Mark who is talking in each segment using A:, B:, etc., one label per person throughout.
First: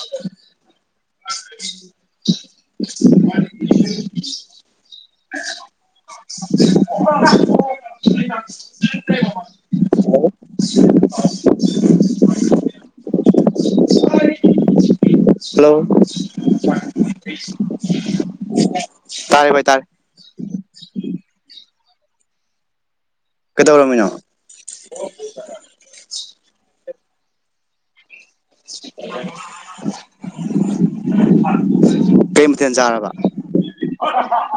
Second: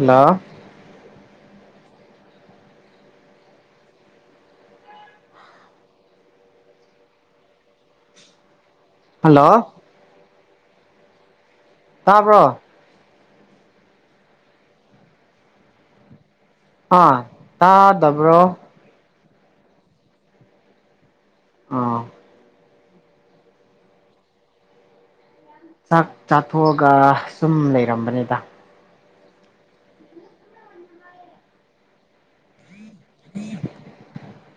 A: Hello
B: [unintelligible]
A: hello
B: [unintelligible]
A: ꯇꯥꯕ꯭ꯔꯣ
B: hello
A: ꯑꯥ ꯇꯗꯕ꯭ꯔꯣ
B: ꯇꯥꯔꯦ ꯚꯥꯏ ꯇꯥꯔꯦ
A: ꯑꯥ
B: ꯀꯇꯧ ꯗꯧꯔꯥꯝ ꯃꯤꯅꯣ꯫
A: ꯆꯥꯛ ꯆꯥꯊꯣꯛꯑꯒ ꯁꯨꯝ ꯂꯩꯔꯝꯕꯅꯤꯗ
B: ꯀꯩꯃꯅ ꯆꯔ [unintelligible]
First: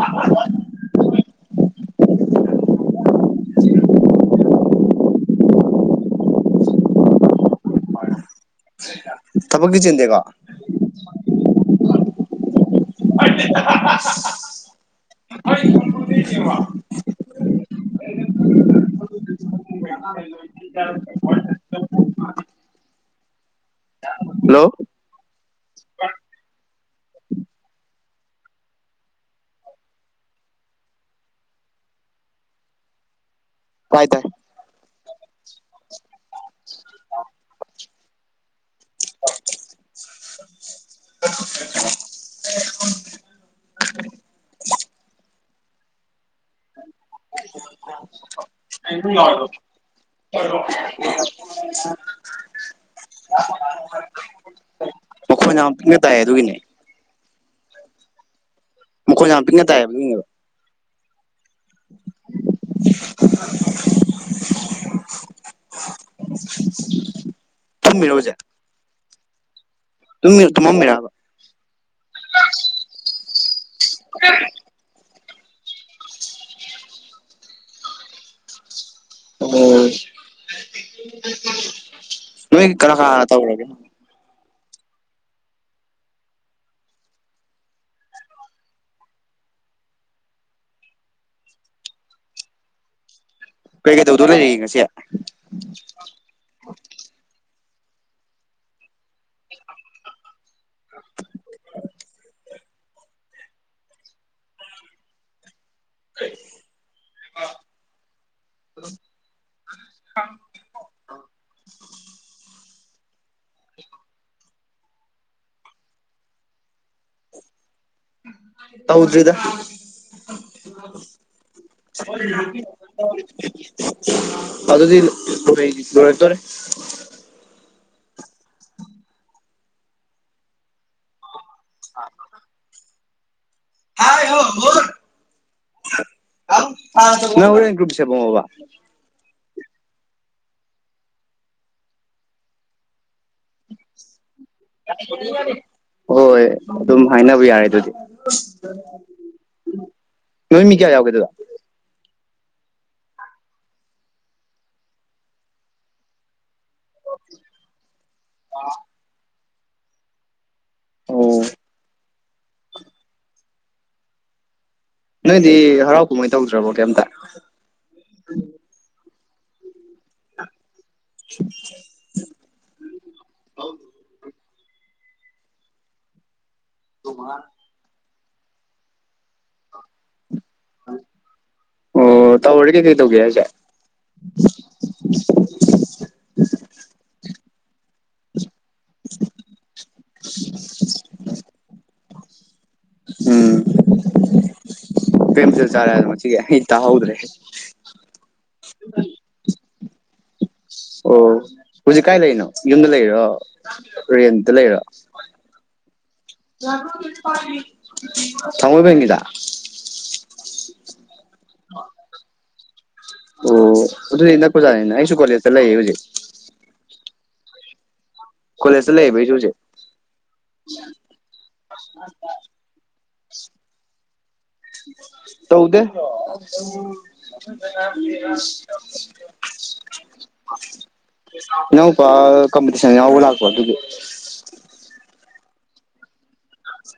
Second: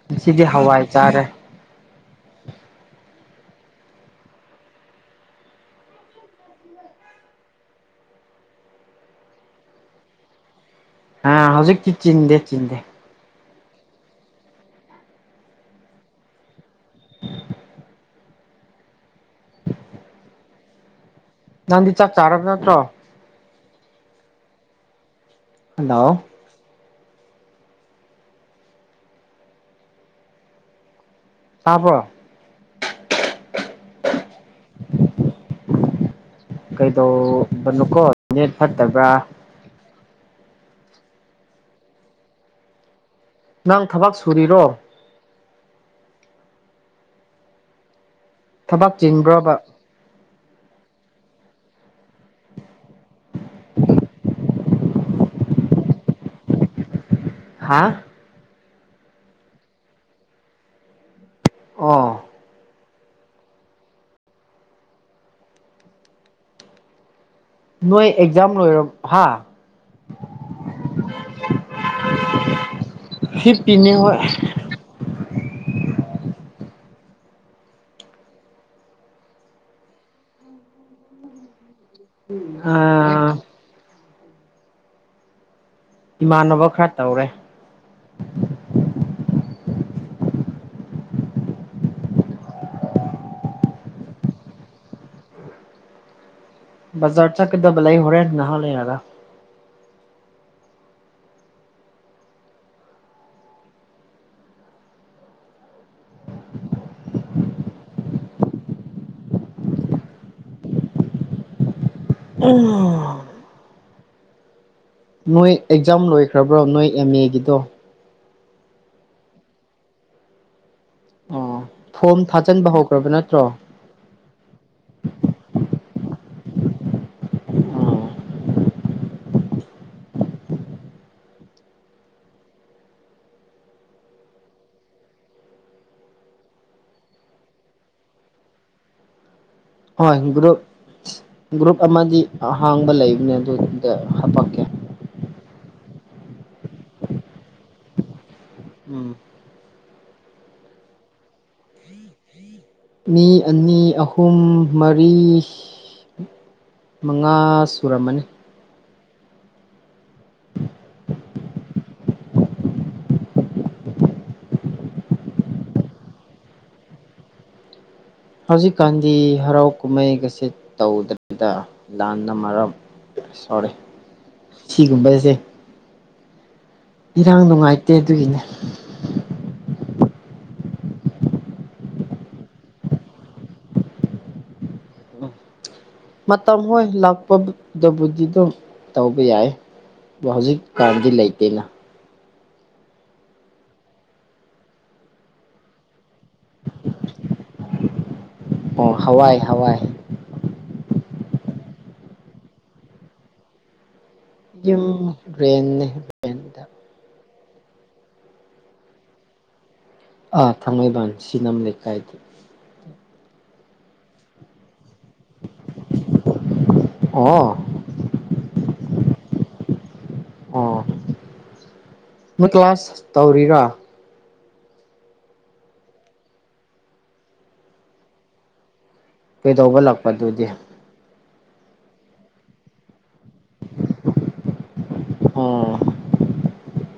A: ꯉꯁꯤꯗꯤ ꯍꯋꯥꯏ ꯆꯥꯔꯦ
B: [unintelligible] ꯊꯕꯛꯇꯤ ꯆꯇꯦꯀꯣ
A: ꯍꯥ ꯍꯧꯖꯤꯛꯛꯇ ꯆꯤꯟꯗꯦ ꯆꯤꯟꯗꯦ
B: [unintelligible] [unintelligible]
A: ꯅꯥꯟꯗꯤ ꯆꯥꯛ ꯆꯥꯔꯕ ꯅꯠꯇ꯭ꯔꯣ
B: ꯍꯜꯂꯣ
A: ꯍꯜꯂꯣ
B: [unintelligible]
A: ꯆꯥꯕ꯭ꯔꯣ
B: ꯇꯥꯏ ꯇꯥꯏ
A: [unintelligible]
B: [unintelligible]
A: ꯀꯩ ꯇꯣ ꯨ ꯀꯣ [unintelligible] ꯅꯦꯠ ꯐꯠꯇꯕ꯭ꯔꯥ
B: [inaudible]
A: ꯅꯪ ꯊꯕꯛ ꯁꯨꯔꯤꯔꯣ꯫
B: [inaudible] [inaudible]
A: ꯊꯕꯛ ꯆꯤꯟꯕ꯭ꯔꯣꯕ
B: ꯃꯈꯣꯟ ꯌꯥꯝ ꯄꯤꯛꯅ ꯇꯥꯏ ꯑꯗꯨꯒꯤꯅꯦ꫰
A: ꯍꯥꯥ
B: ꯃꯈꯣꯟ ꯌꯥꯝ ꯄꯤꯛꯅ ꯇꯥꯏꯌꯦꯕ ꯑꯗꯨꯒꯤꯅꯦꯕꯥ꯫
A: ꯑꯥ
B: [inaudible]
A: ꯅꯣꯏ
B: ꯇꯨꯝꯃꯤꯔꯣ ꯍꯧꯖꯤꯛ
A: ꯑꯦꯛꯖꯥꯝ ꯂꯣꯏꯔꯕ ꯍꯥꯥ
B: ꯇꯨꯝꯃꯤ ꯇꯨꯝꯃꯥꯝ
A: ꯍꯤꯞꯄꯤꯅꯦ ꯍꯣꯏ
B: ꯎꯝ ꯅꯣꯏ ꯀꯅꯥ ꯀꯅꯥ
A: ꯑꯥ
B: ꯇ
A: ꯏꯃꯥꯟꯅꯕ ꯈꯔ ꯇꯧꯔꯦ
B: ꯀꯩ ꯀꯩ ꯇꯧꯗꯧ ꯂꯩꯔꯤꯒꯦꯉꯁꯤ꯫
A: ꯀꯗ ꯂꯏ ꯍꯔꯦꯅꯥ ꯍ ꯂꯩꯦ ꯌꯥ [unintelligible]
B: [inaudible] [inaudible]
A: ꯎꯝ
B: [inaudible]
A: ꯅꯣꯏ ꯑꯦꯛꯖꯥꯝ ꯂꯣꯏꯈ꯭ꯔꯕ꯭ꯔꯣ ꯅꯣꯏ ꯑꯦꯝ ꯑꯦꯒꯤꯗꯣ
B: ꯇꯧꯗ꯭ꯔꯤꯗ꯫
A: ꯑꯣ ꯐꯣꯝ ꯊꯥꯖꯤꯟꯕ ꯍꯧꯈ꯭ꯔꯕ ꯅꯠꯇ꯭ꯔꯣ
B: ꯑꯗꯨꯗꯤ ꯂꯣꯏꯗꯣꯔꯦ꯫ ꯑ ꯅꯪ ꯍꯧꯔꯦꯟ ꯒꯔꯨꯞ ꯁꯦꯝꯃꯛꯑꯣꯕꯥ
A: ꯍꯣꯏ ꯒ꯭ꯔꯨꯞ ꯒ꯭ꯔꯨꯞ ꯑꯃꯗꯤ ꯑꯍꯥꯡꯕ ꯂꯩ ꯑ ꯑꯗꯨꯗ ꯍꯥꯞꯄꯛꯀꯦ
B: ꯍꯣꯏ ꯑꯗꯨꯝ ꯍꯥꯏꯅꯕ ꯌꯥꯔꯦ ꯑꯗꯨꯗꯤ ꯍ ꯎꯝ [inaudible] ꯅꯣꯏ ꯃꯤ ꯀꯌꯥ ꯌꯥꯎꯒꯦ ꯑꯗꯨꯗ
A: ꯃꯤ ꯑꯅꯤ ꯑꯍꯨꯝ ꯃꯔꯤ ꯃꯉꯥ ꯁꯨꯔꯝꯃꯅꯤ
B: ꯑꯣ ꯅꯣꯏꯗꯤ ꯍꯔꯥꯎ ꯀꯨꯝꯍꯩ ꯇꯧꯗ꯭ꯔꯕꯣ ꯀꯩꯝꯇ
A: ꯍꯧꯖꯤꯛꯀꯥꯟꯗꯤ ꯍꯔꯥꯎ ꯀꯨꯝꯍꯩꯒꯁꯤ ꯇꯧꯗꯕꯤꯗ ꯂꯥꯟꯅ ꯃꯔꯝ ꯁꯣꯔꯤ ꯁꯤꯒꯨꯝꯕꯁꯦ ꯏꯔꯥꯡ ꯅꯨꯡꯉꯥꯏꯇꯦ ꯑꯗꯨꯒꯤꯅꯦ
B: ꯑꯣ ꯇ ꯑꯣꯔꯒꯦ ꯀꯩ ꯇꯧꯒ ꯀ
A: ꯃꯇꯝ ꯍꯣꯏ ꯂꯥꯛꯄꯗꯕꯨꯗꯤ ꯑꯗꯨꯝ ꯇꯧꯕ ꯌꯥꯏ ꯍꯧꯖꯤꯛꯀꯥꯟꯗꯤ ꯂꯩꯇꯦꯅ
B: ꯎꯝ ꯄꯦꯝꯁꯤꯜ ꯆꯥꯔ ꯑꯗꯨ ꯃꯆꯒ ꯏꯇ ꯍꯗ꯭ꯔꯦ
A: ꯑꯣ ꯍꯋꯥꯏ ꯍꯋꯥꯏ
B: ꯑꯣ ꯍꯧꯖꯤꯛ ꯀꯥꯏ ꯂꯩꯔꯤꯅꯣ ꯌꯨꯝꯗ ꯂꯩꯔꯣ ꯔꯦꯟꯇ ꯂꯩꯔꯣ
A: ꯌꯨꯝ ꯦꯟꯗ
B: ꯊꯃꯕꯤ ꯍꯉꯗ
A: ꯑꯥ ꯊꯥꯡꯃꯩꯕꯟ ꯁꯤꯅꯦꯝ ꯂꯩꯀꯥꯏꯗ
B: ꯑꯣ ꯑꯗꯨꯗꯤ ꯅꯄꯖꯥꯅꯤꯅꯦ ꯑꯩꯁꯨ ꯀꯣꯂꯦꯖꯇ ꯂꯩꯌꯦ ꯍꯧꯖꯤꯛ
A: ꯑꯣ
B: ꯀꯣꯂꯖ ꯂꯩꯩꯁꯨꯨꯁ
A: ꯑ ꯃ ꯀ꯭ꯂ ꯀ꯭ꯂꯥꯁ ꯇꯧꯔꯤꯔꯥ
B: ꯇꯧꯗꯦ
A: ꯀꯩꯗꯧꯕ ꯂꯥꯛꯄꯗꯨꯗꯤ
B: ꯅꯎꯄꯥ ꯀꯝꯄꯇꯤꯁꯟ ꯌꯥꯎ ꯍꯥꯥꯛꯄ ꯑꯗꯨꯗꯤ
A: ꯑꯣ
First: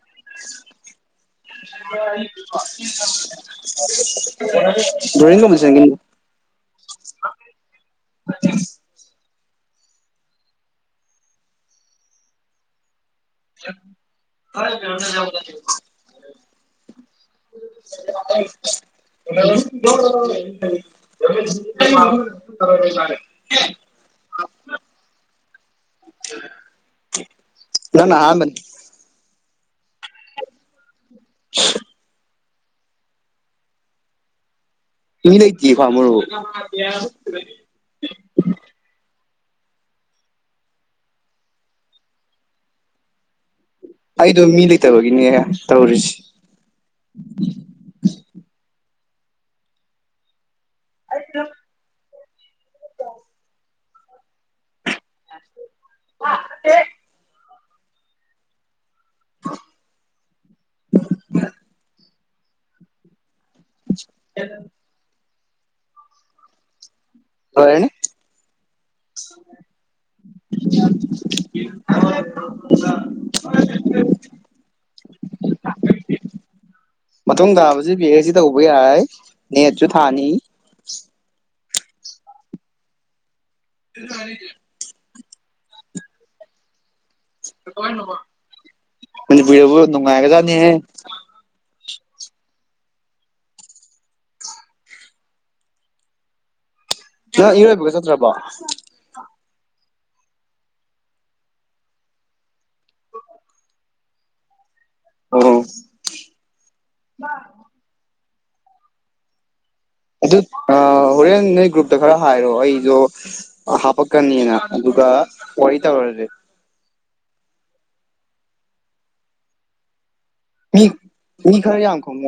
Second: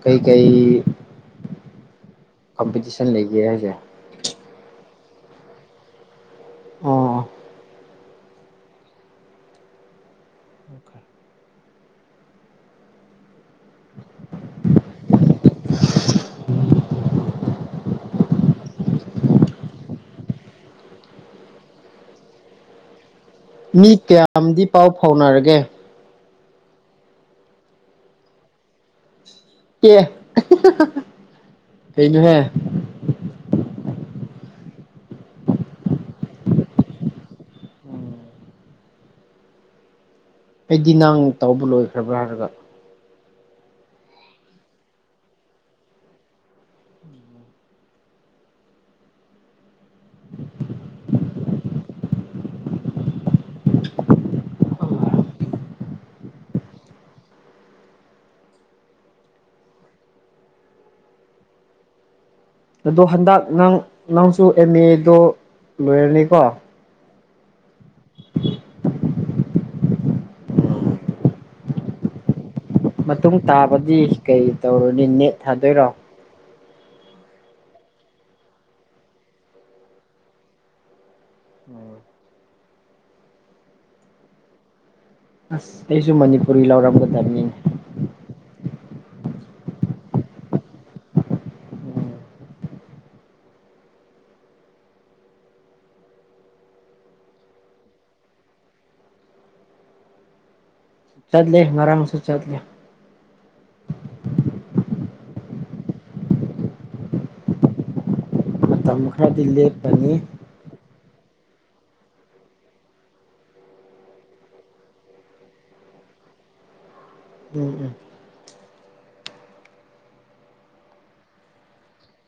A: ꯀꯩ ꯀꯩ
B: ꯎ [unintelligible] ꯗ꯭ꯔꯣꯣꯌ ꯀꯕꯨꯁ ꯀ
A: ꯑꯣ
B: ꯑ ꯍꯔ ꯀ ꯌꯥ ꯦ
A: ꯃꯤ ꯀꯌꯥꯝꯗꯤ ꯄꯥꯎ ꯐꯥꯎꯅꯔꯒꯦ
B: ꯂꯅꯥ ꯑꯃꯅꯤ
A: ꯀ ꯀꯩꯩꯅꯣ ꯍꯦ
B: ꯇ ꯂꯩꯛꯇꯌꯦ ꯈ ꯑꯃꯔ
A: ꯑꯩꯗꯤ ꯅꯪ ꯇꯥꯎꯕ ꯂꯣꯏꯈ꯭ꯔꯕ꯭ꯔꯥ ꯍꯥꯏꯔꯒ
B: ꯑꯩꯗꯣ ꯃꯤ ꯂꯩꯇꯕꯒꯤꯅꯦ ꯇꯧꯔꯤꯁꯤ [unintelligible]
A: [unintelligible]
B: ꯋꯥꯦ
A: ꯑꯗꯣ ꯍꯟꯗꯛ ꯅꯪ ꯅꯪꯁꯨ ꯑꯦꯝ ꯑꯦꯗꯣ ꯂꯣꯏꯔꯅꯤ ꯀꯣ
B: ꯍꯣꯅꯤ [unintelligible]
A: ꯃꯇꯨꯡ ꯇꯥꯕꯗꯤ ꯀꯩ ꯇꯧꯔꯨꯅꯤ ꯅꯦꯠ ꯊꯥꯗꯣꯏꯔꯣ
B: ꯃꯇꯨꯡ ꯇꯥꯕꯁꯤ ꯄꯤ ꯑꯩꯁꯤ ꯇꯧꯕ ꯌꯥꯏ ꯅꯦꯠꯁꯨ ꯊꯥꯅꯤ
A: ꯎꯝ
B: ꯇꯥꯔ ꯀ
A: ꯑꯁ ꯑꯩꯁꯨ ꯃꯅꯤꯄꯨꯔꯔꯤ ꯂꯥꯎꯔꯝ ꯀꯗ
B: ꯕꯨ ꯅꯨꯡꯉꯥꯏꯒ ꯆꯅꯤ ꯍꯥꯏꯦ
A: ꯎꯝ
B: ꯅ ꯏꯔꯣꯏꯕꯒ ꯆꯠꯇ꯭ꯔꯕꯣ
A: ꯆꯠꯂ ꯑꯔꯝꯁ ꯆꯠꯂꯦ
B: ꯑꯣ
A: ꯃꯇꯝ ꯈꯔꯗꯤ ꯂꯦꯞ
B: ꯑꯗꯨ ꯑ ꯍꯣꯔꯦꯟ ꯅꯣꯏ ꯒ꯭ꯔꯨꯞꯇ ꯈꯔ ꯍꯥꯏꯔꯣ ꯑꯩꯁꯨꯣ ꯍꯥꯄꯛꯀꯅꯤꯅ ꯑꯗꯨꯒ ꯋꯥꯔꯤ ꯇꯧꯔꯁꯦ
A: ꯎꯝ ꯎꯝ
B: ꯃꯤ ꯃꯤ ꯈꯔ ꯌꯥꯝ ꯈꯣꯡ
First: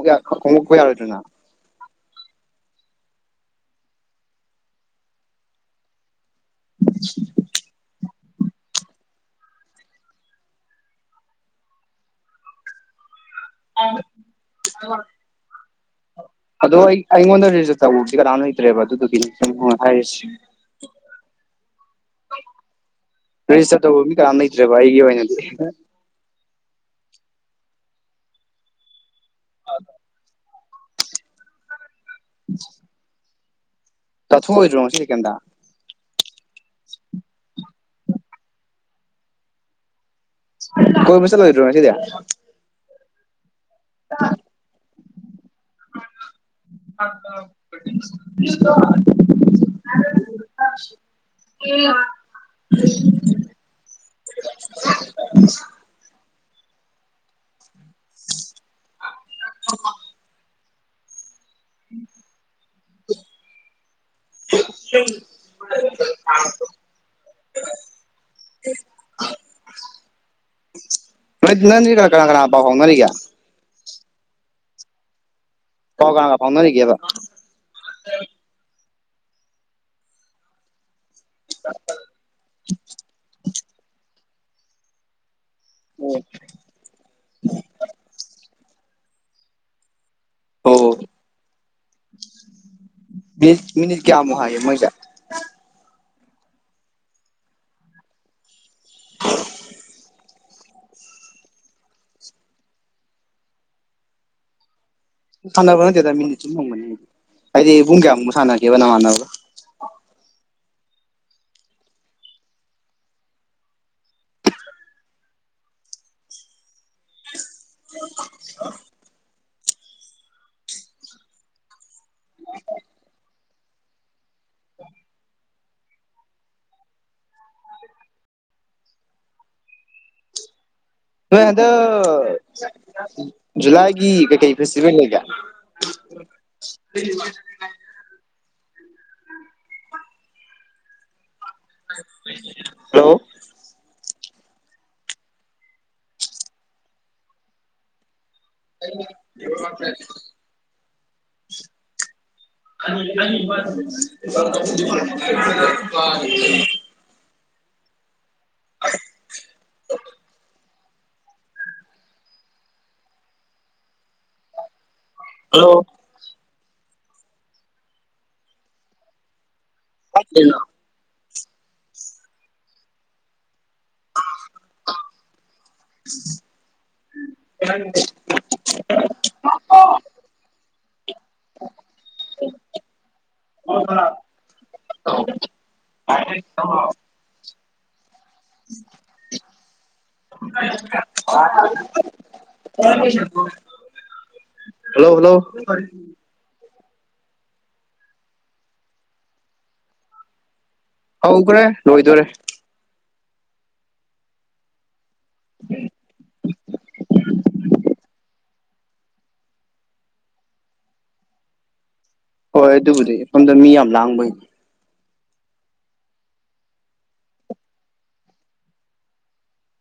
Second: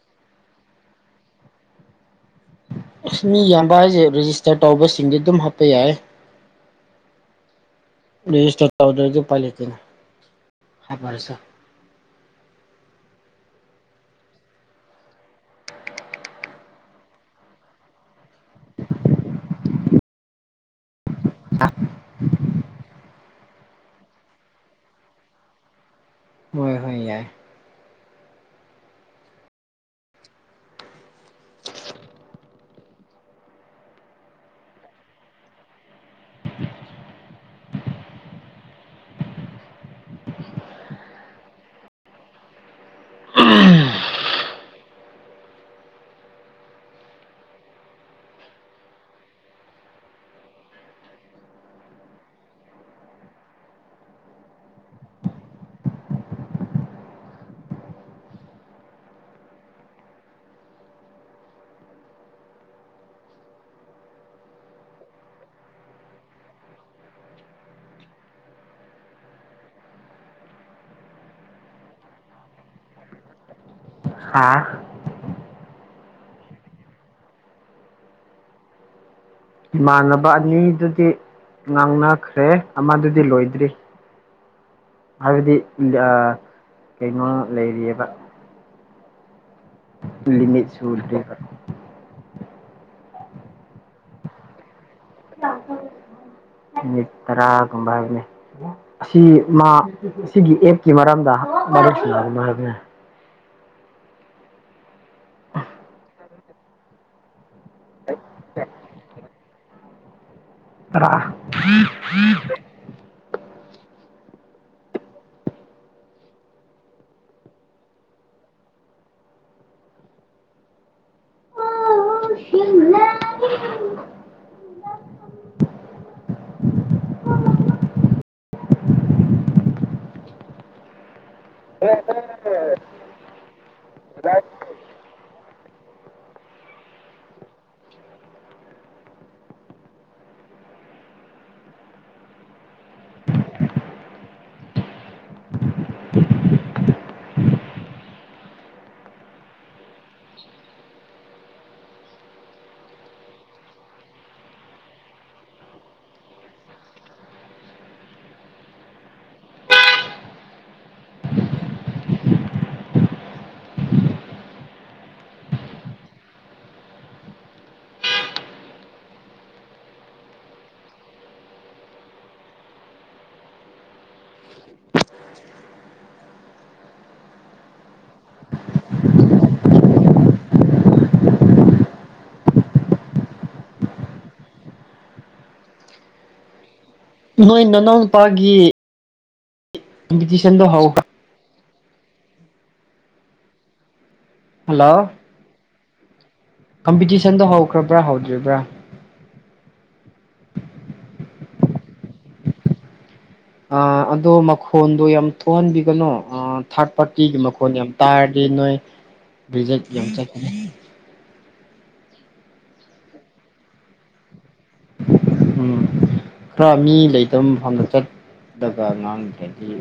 B: ꯈꯣꯉꯣꯛꯄ ꯌꯥꯔꯣꯏꯗꯅ
A: ꯑꯁ ꯃꯤ ꯌꯥꯝꯕ ꯍꯥꯏꯁꯦ ꯔꯦꯖꯤꯁꯇꯔ ꯇꯧꯕꯁꯤꯡꯗꯤ ꯑꯗꯨꯝ ꯍꯥꯞꯄ ꯌꯥꯏ
B: [unintelligible]
A: ꯔꯦꯁꯇꯔ ꯇꯗꯔꯒ ꯄꯅ ꯍꯥꯏꯔꯁ
B: ꯑ ꯑꯗꯣ ꯑꯩ ꯑꯩꯉꯣꯟꯗ ꯇꯧꯕꯁꯤꯦ ꯀꯅꯥꯅꯣ ꯂꯩꯇ꯭ꯔꯦꯕ ꯑꯗꯨꯗꯨꯒꯤꯅꯤ ꯍꯥꯏꯔꯤꯁꯤ ꯔꯦꯖꯤꯁꯇꯔ ꯇꯧꯕ ꯃꯤ ꯀ ꯂꯩꯇ꯭ꯔꯦꯕ ꯑꯩꯒꯤ ꯑꯣꯏꯅꯗꯤ
A: ꯍꯣꯏ ꯍ ꯌꯥꯏ
B: ꯑꯗ [unintelligible] ꯇꯊ ꯑꯣꯏꯣꯉ ꯁꯤ ꯀꯗ ꯀꯣꯏ ꯃꯁꯂꯔ ꯁꯤꯗ ꯑ [unintelligible] [unintelligible] ꯅ ꯀ ꯀꯅꯥ ꯀꯅꯥ ꯄ ꯐꯥꯎ ꯉꯔꯤꯒ
A: ꯍꯥꯥ
B: ꯄꯥꯎ ꯀꯥꯒ ꯐꯥꯎꯅꯅꯤ ꯀꯕ
A: ꯏꯃꯥꯟꯅꯕ ꯑꯅꯤꯗꯨꯗꯤ ꯉꯥꯡꯅꯈ꯭ꯔꯦ ꯑꯃꯗꯨꯗꯤ ꯂꯣꯏꯗ꯭ꯔꯤ ꯍꯥꯏꯗꯤ ꯑ ꯀꯩꯅꯣ ꯂꯩꯔꯤꯑꯕ ꯂꯃꯤ
B: ꯑꯣ
A: ꯆꯨꯔ
B: ꯃꯤ ꯃꯤꯅꯤꯁ ꯀꯃꯣ ꯍꯥꯏ ꯃꯥ
A: ꯃꯤꯠꯇꯔꯥꯒꯨꯝꯕꯕꯅꯦ ꯑꯁꯤ ꯃꯥ ꯁꯤꯒꯤ ꯑꯦꯞꯀꯤ ꯃꯔꯝꯗ ꯃꯔꯝꯁꯤꯂꯕ ꯃꯔꯅꯦ
B: ꯊꯥꯟꯗꯕꯅꯗ ꯃꯤꯗꯤ ꯆꯣꯡꯕꯅꯤ ꯍꯥꯏꯗꯤ ꯄꯨꯡ ꯀꯌꯥꯃꯨꯛ ꯁꯥꯟꯅꯒꯦꯕ ꯅꯃꯥꯟꯅꯕꯒ
A: [unintelligible]
B: [unintelligible]
A: inaudible
B: ꯅꯣꯏ ꯍꯟꯗꯛ ꯖꯨꯂꯥꯏꯒꯤ ꯀꯩꯀꯩ ꯐꯦꯁꯇꯤꯚꯦꯜ ꯂꯩꯒ ꯎ [unintelligible] ꯍꯜꯂꯣ inaudible inaudible ꯍꯜꯂꯣ ꯅꯣ [unintelligible]
A: ꯅꯣꯏ ꯅꯅ ꯀꯝꯄꯤꯇꯤꯁꯟꯗꯣ ꯍꯧꯈ꯭ꯔ
B: ꯍ ꯑꯣ ꯍꯜꯂꯣ ꯍꯜꯂꯣ ꯐ
A: ꯀꯝꯄꯤꯇꯤꯁꯟꯗꯣ ꯍꯧꯈ꯭ꯔꯕ꯭ꯔꯥ ꯍꯧꯗ꯭ꯔꯤꯕ꯭ꯔꯥ
B: ꯍꯧꯈ꯭ꯔꯦ ꯂꯣꯏꯗꯣꯔꯦ
A: ꯑ ꯑꯗꯨꯗꯣ ꯃꯈꯣꯟ ꯑꯗꯣ ꯌꯥꯝ ꯊꯣꯛꯍꯟꯕꯤꯒꯅꯣ ꯊꯥꯔꯠ ꯄꯥꯔꯇꯤꯒꯤ ꯃꯈꯣꯟ ꯌꯥꯝ ꯇꯥꯔꯗꯤ ꯅꯣꯏ ꯕ꯭ꯔꯤꯖꯦꯛ ꯌꯥꯝ ꯆꯠꯈꯤꯦ
B: ꯍꯣꯏ ꯑꯗꯨꯕꯨꯗꯤ ꯃꯗ ꯃꯤ ꯌꯥꯝ ꯂꯥꯡꯕꯩꯅꯤ
A: ꯎꯝ ꯈꯔ ꯃꯤ ꯂꯩꯇꯕ ꯃꯐꯝꯗ ꯆꯠꯂꯒ ꯉꯥꯡ꯭ꯔꯦꯗꯤ ꯎ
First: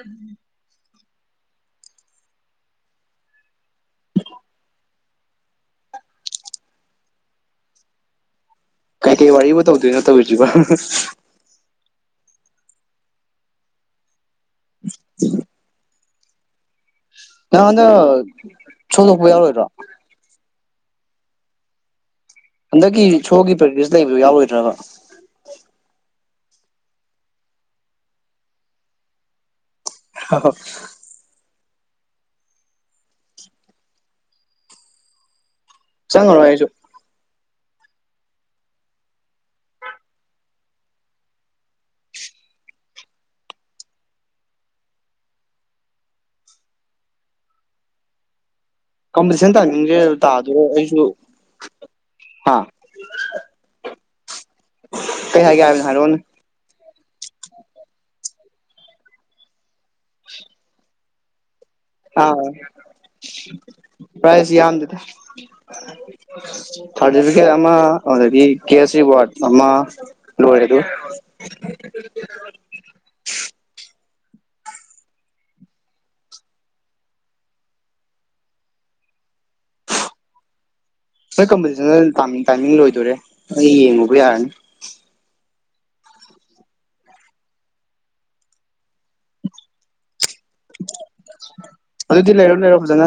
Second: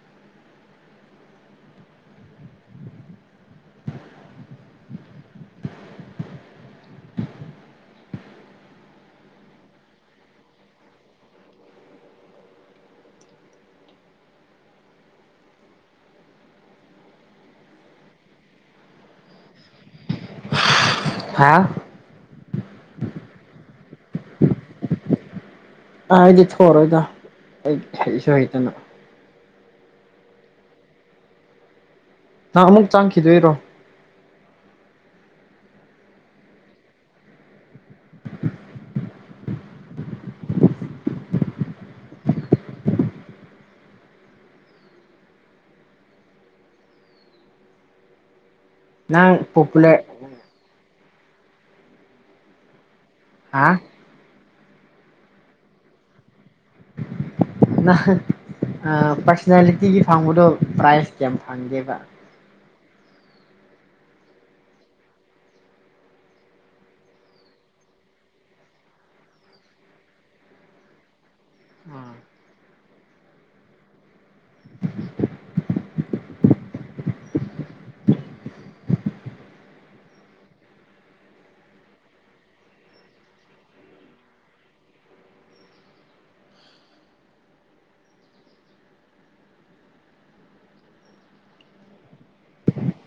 B: ꯎꯝ ꯀꯩꯀꯩ ꯋꯥꯔꯤꯕꯨ ꯇꯧꯗꯣꯏꯅꯣꯠꯇꯧꯁꯤꯕ [unintelligible] ꯅꯪꯗ ꯆꯣꯂ ꯍꯄ ꯌꯥꯎꯔꯣ ꯑꯣꯏꯔꯣ
A: ꯍꯥ
B: ꯍꯟꯗꯛꯀꯤ ꯁꯣꯒꯤ ꯄ꯭ꯔꯦꯛꯇꯤꯁ ꯂꯩꯕ ꯌꯥꯎꯔꯣꯏꯗ꯭ꯔꯕ
A: ꯑꯥ ꯑꯩꯗꯤ ꯊꯔꯣꯏꯗ ꯑꯩ ꯍꯩꯁꯨ ꯍꯩꯇꯅ
B: ꯑ
A: ꯅ ꯑꯃꯨꯛ ꯆꯥꯡꯈꯤꯗꯣꯏꯔꯣ
B: ꯆꯉꯅ ꯍꯥꯏꯁꯨꯣ
A: ꯅꯪ
B: ꯀꯝꯄꯤꯇꯤꯁꯟ ꯇꯥꯅꯤꯡꯁꯦ
A: ꯄꯣꯄꯨꯂꯔ
B: ꯇꯥꯗꯣ ꯑꯩꯁꯨ ꯍꯥꯥ
A: ꯍꯥ
B: ꯀꯩꯒꯌꯥ ꯊꯔ ꯑꯣꯅ
A: ꯑ ꯄꯔꯁꯅꯦꯂꯤꯇꯤꯒꯤ ꯐꯥꯎꯗꯣ ꯄ꯭ꯔꯥꯏꯁ ꯀꯌꯥꯃ ꯐꯗꯦꯕ
B: ꯑꯥ ꯄ꯭ꯔꯥꯏꯖ ꯌꯥꯝꯗꯗ ꯁꯥꯔꯇꯤꯐꯤꯀꯦꯠ ꯑꯃ ꯑꯗꯨꯗꯒꯤ ꯀꯦꯁ ꯔꯤꯋꯥꯔꯗ ꯑꯃ ꯂꯣꯏꯔꯦ ꯑꯗꯨ
A: ꯑꯥ
B: ꯉꯥꯏ ꯀꯝꯄꯁꯗ ꯇꯃꯤ ꯇꯥꯏꯃꯤꯡ ꯂꯣꯏꯗꯣꯏꯔꯦ ꯅ ꯌꯦꯡꯉꯨꯕ꯭ꯔ ꯌꯥꯔꯅꯤ ꯑꯗꯨꯗꯤ ꯂꯩꯔꯣ ꯂꯩꯔꯣ ꯐꯖꯅ